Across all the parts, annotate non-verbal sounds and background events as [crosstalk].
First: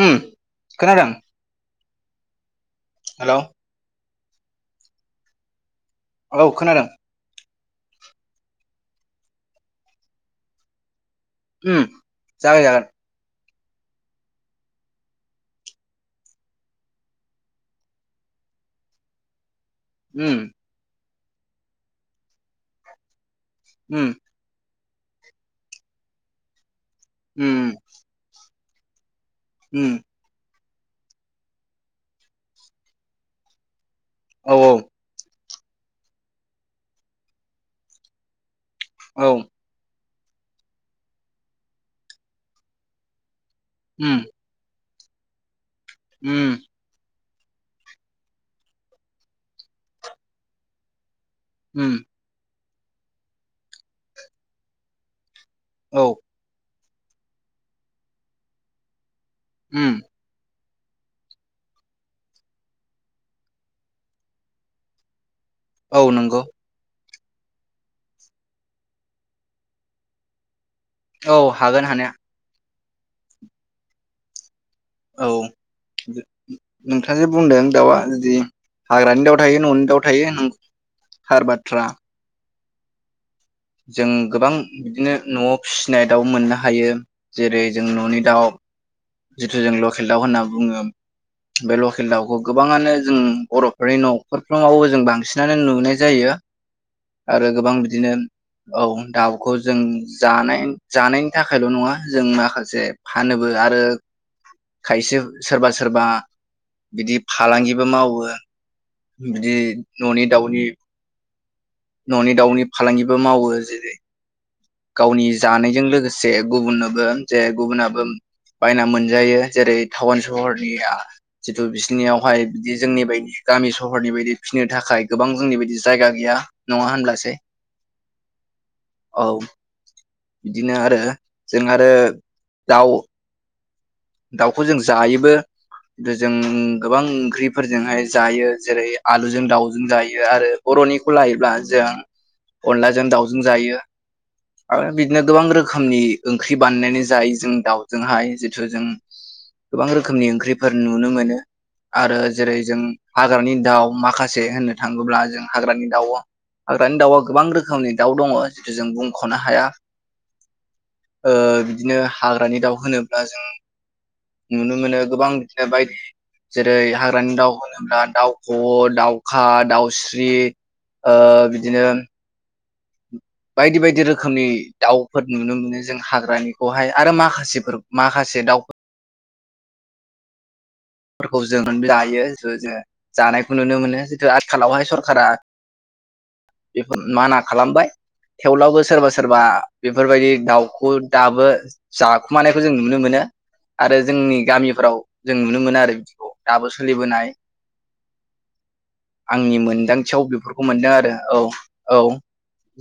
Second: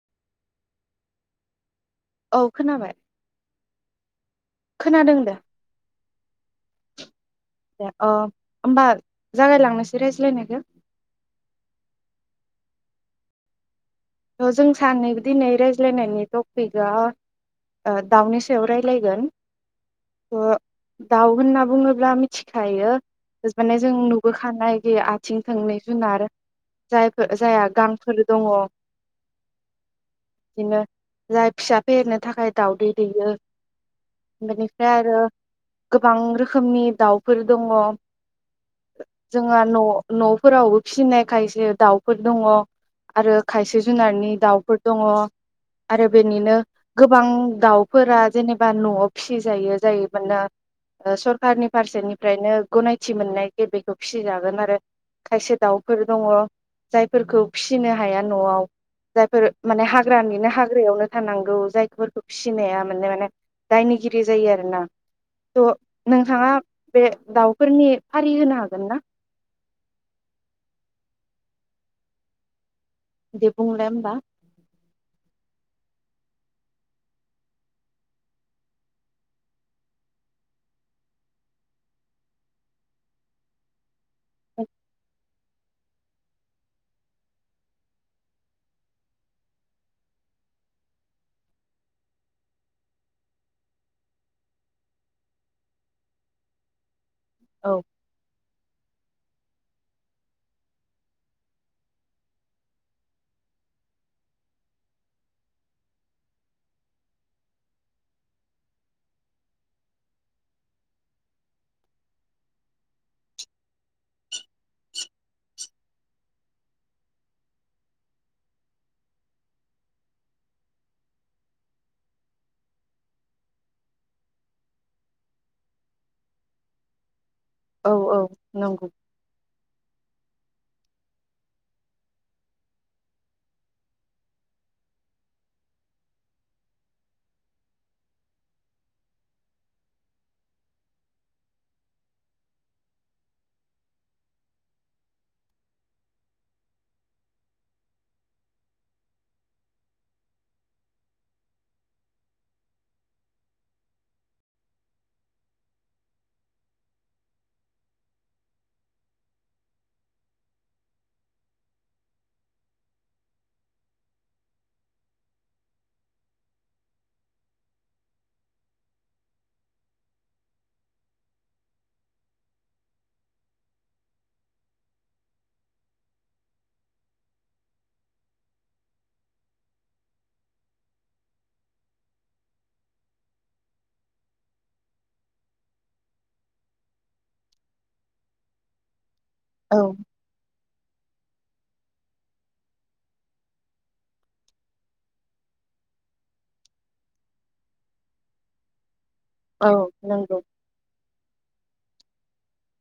उम खोनादों औ। खोनाबाय हेलौ। खोनादों दे औ खोनादों। दे अ होनोमबा जागायलांनोसै रायज्लायनायखौ। ओमजागाय जागोन थ' जों सानै दिनै रायज्लायनायनि टपिकआ दाउनि सायाव रायज्लायगोन। ओम दाउ होनना बुङोब्ला मिथिखायो। माने जों उम नुबोखानाय। बे आथिं थोंनाय जुनार। जायफोर जायहा गांफोर दङ। ओम। बिदिनो जाय फिसा फेहेरनो थाखाय दाउदै दैयो। औ औ बिनिफ्राय आरो गोबां रोखोमनि दाउफोर दङ। औ जोंहा न'। न'फोरावबो फिसिनाय खायसे दाउफोर दङ आरो खायसे उम जुनारनि दावफोर दङ। आरो बेनिनो उम गोबां दाउफोरा जेनेबा न'आव फिसिजायो जाय मानोना स खारानि उम फारसेनिफ्रायनो गनायथि मोननाय जे बेखौ फिसिजागोन आरो। खायसे औ दाउफोर दङ। जायफोरखौ फिसिनो हाया न'आव जायफोर माने उम हाग्रानिनो हाग यावनो थानांगौ जायफोरखौ फिसिनाया माने माने दायनिगिरि जायो आरोना थ औ नंगौ नोंथाङा बे दाउफोरनि फारि होनो हागोन ना? औ हागोन हानाया दे बुंलाय ओमबा औ नोंथाङास बुंदों दाउआ जुदि हाग्रानि दाउ थायो न'नि दाउ थायो हार बाथ्रा जों गोबां औ बिदिनो न'आव फिसिनाय दाउ मोननो हायो जेरै जों न'नि दाउ जिथु जों लकेल दाउ होनना बुङो बे लकेल दाउखौ गोबाङानो जों बर'फोरनि न'खरफ्रामावबो जों बांसिनानो नुनाय जायो आरो गोबां बिदिनो औ दाउखौ जों जानाय जानायनि थाखायल' नङा जों माखासे फानोबो आरो खायसे सोरबा सोरबा बिदि फालांगिबो मावो बिदि न'नि दाउनि न'नि दाउनि फालांगिबो मावो जेरै गावनि जानायजों लोगोसे गुबुननोबो जे गुबुनाबो बायना मोनजायो जेरै टाउन सहरनिया जितु बिसनियावहाय बिदि जोंनि बायदि गामि सहरनि बायदि फिनो थाखाय गोबां जोंनि बायदि जायगा गैया नङा होनब्लासै औ औ नंगौ औ बिदिनो आरो जों आरो दाउ दाउखौ जों जायोबोु जों गोबां ओंख्रिफोरजोंहाय जायो जेरै आलुजों दाउजों जायो आरो बर'निखौ लायोब्ला जों अनलाजों दाउजों जायो आरो बिदिनो गोबां रोखोमनि ओंख्रि बानायनानै जायो जों दाउजोंहाय जिथु जों गोबां रोखोमनि ओंख्रिफोर नुनो मोनो आरो जेरै जों हाग्रानि दाउ माखासे होननो थाङोब्ला जों हाग्रानि दाउ हाग्रानि दाउआ गोबां रोखोमनि दाउ दङ जिथु जों बुंख'नो हाया बिदिनो हाग्रानि दाउ होनोब्ला जों नुनो मोनो गोबां बिदिनो बायदि जेरै हाग्रानि दाउ होनोब्ला दाउख' दाउखा दाउस्रि बिदिनो बायदि बायदि रोखोमनि दाउफोर नुनो मोनो जों हाग्रानिखौहाय आरो माखासेफोर माखासे दाउ फोरखौ जों जायो जोङ जानायखौ नुनो मोनो जितु आथिखालावहाय सरखारा बेफोर माना खालामबाय थेवब्लाबो सोरबा सोर सोरबा औ बेफोरबायदि दाउखौ दाबो जाखुमानायखौ जों नुनो मोनो आरो जोंनि गामिफ्राव जों नुनो मोनो आरो दाबो सोलिबोनाय आंनि औ मोनदांथियाव नंगौ बेफोरखौ मोनदों आरो औ औ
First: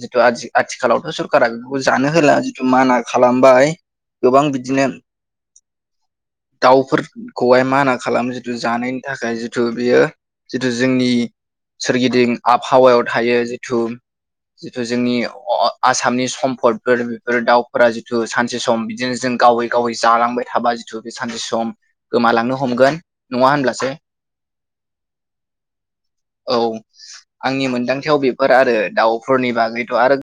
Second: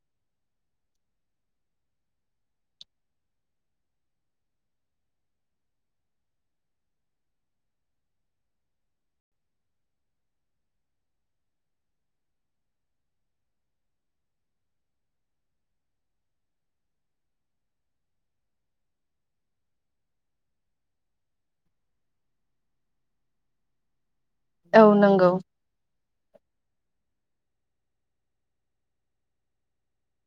जिथु आथिं आथिखालावथ' सरखारा बेखौ जानो होला जिथु माना खालामबाय गोबां बिदिनो दाउफोरखौहाय माना म खालाम जिथु जानायनि थाखाय जिथु बेयो जितु जोंनि सोरगिदिं आबहावायाव थायो जिथु जिथु जोंनि आसामनि सम्फदफोर बेफोर दाउफोरा जिथु सानसे सम बिदिनो जों गावै गावै जालांबाय थाबा जिथु बे सानसे सम गोमालांनो हमगोन नङा होनब्ला [unintelligible] औ नंगौ औ आंनि मोनदांथिाव बेफोर आरो दाउफोरनि बागैथ' आरो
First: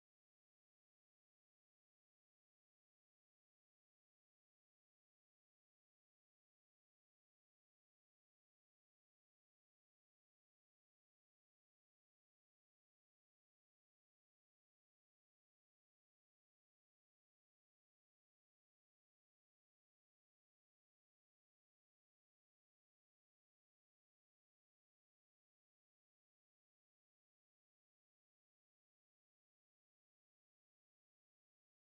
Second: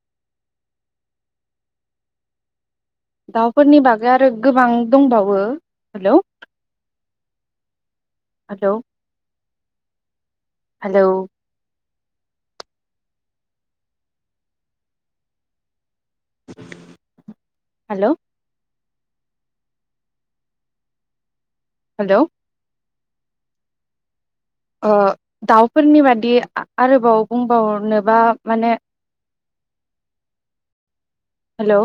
दाउफोरनि बागै आरो गोबां दंबावो हेल' हेल हेलौ [inaudible] हेल' हेल' ओ दाउफोरनि बादि आरोबाव बुंबावनोबा माने हेल'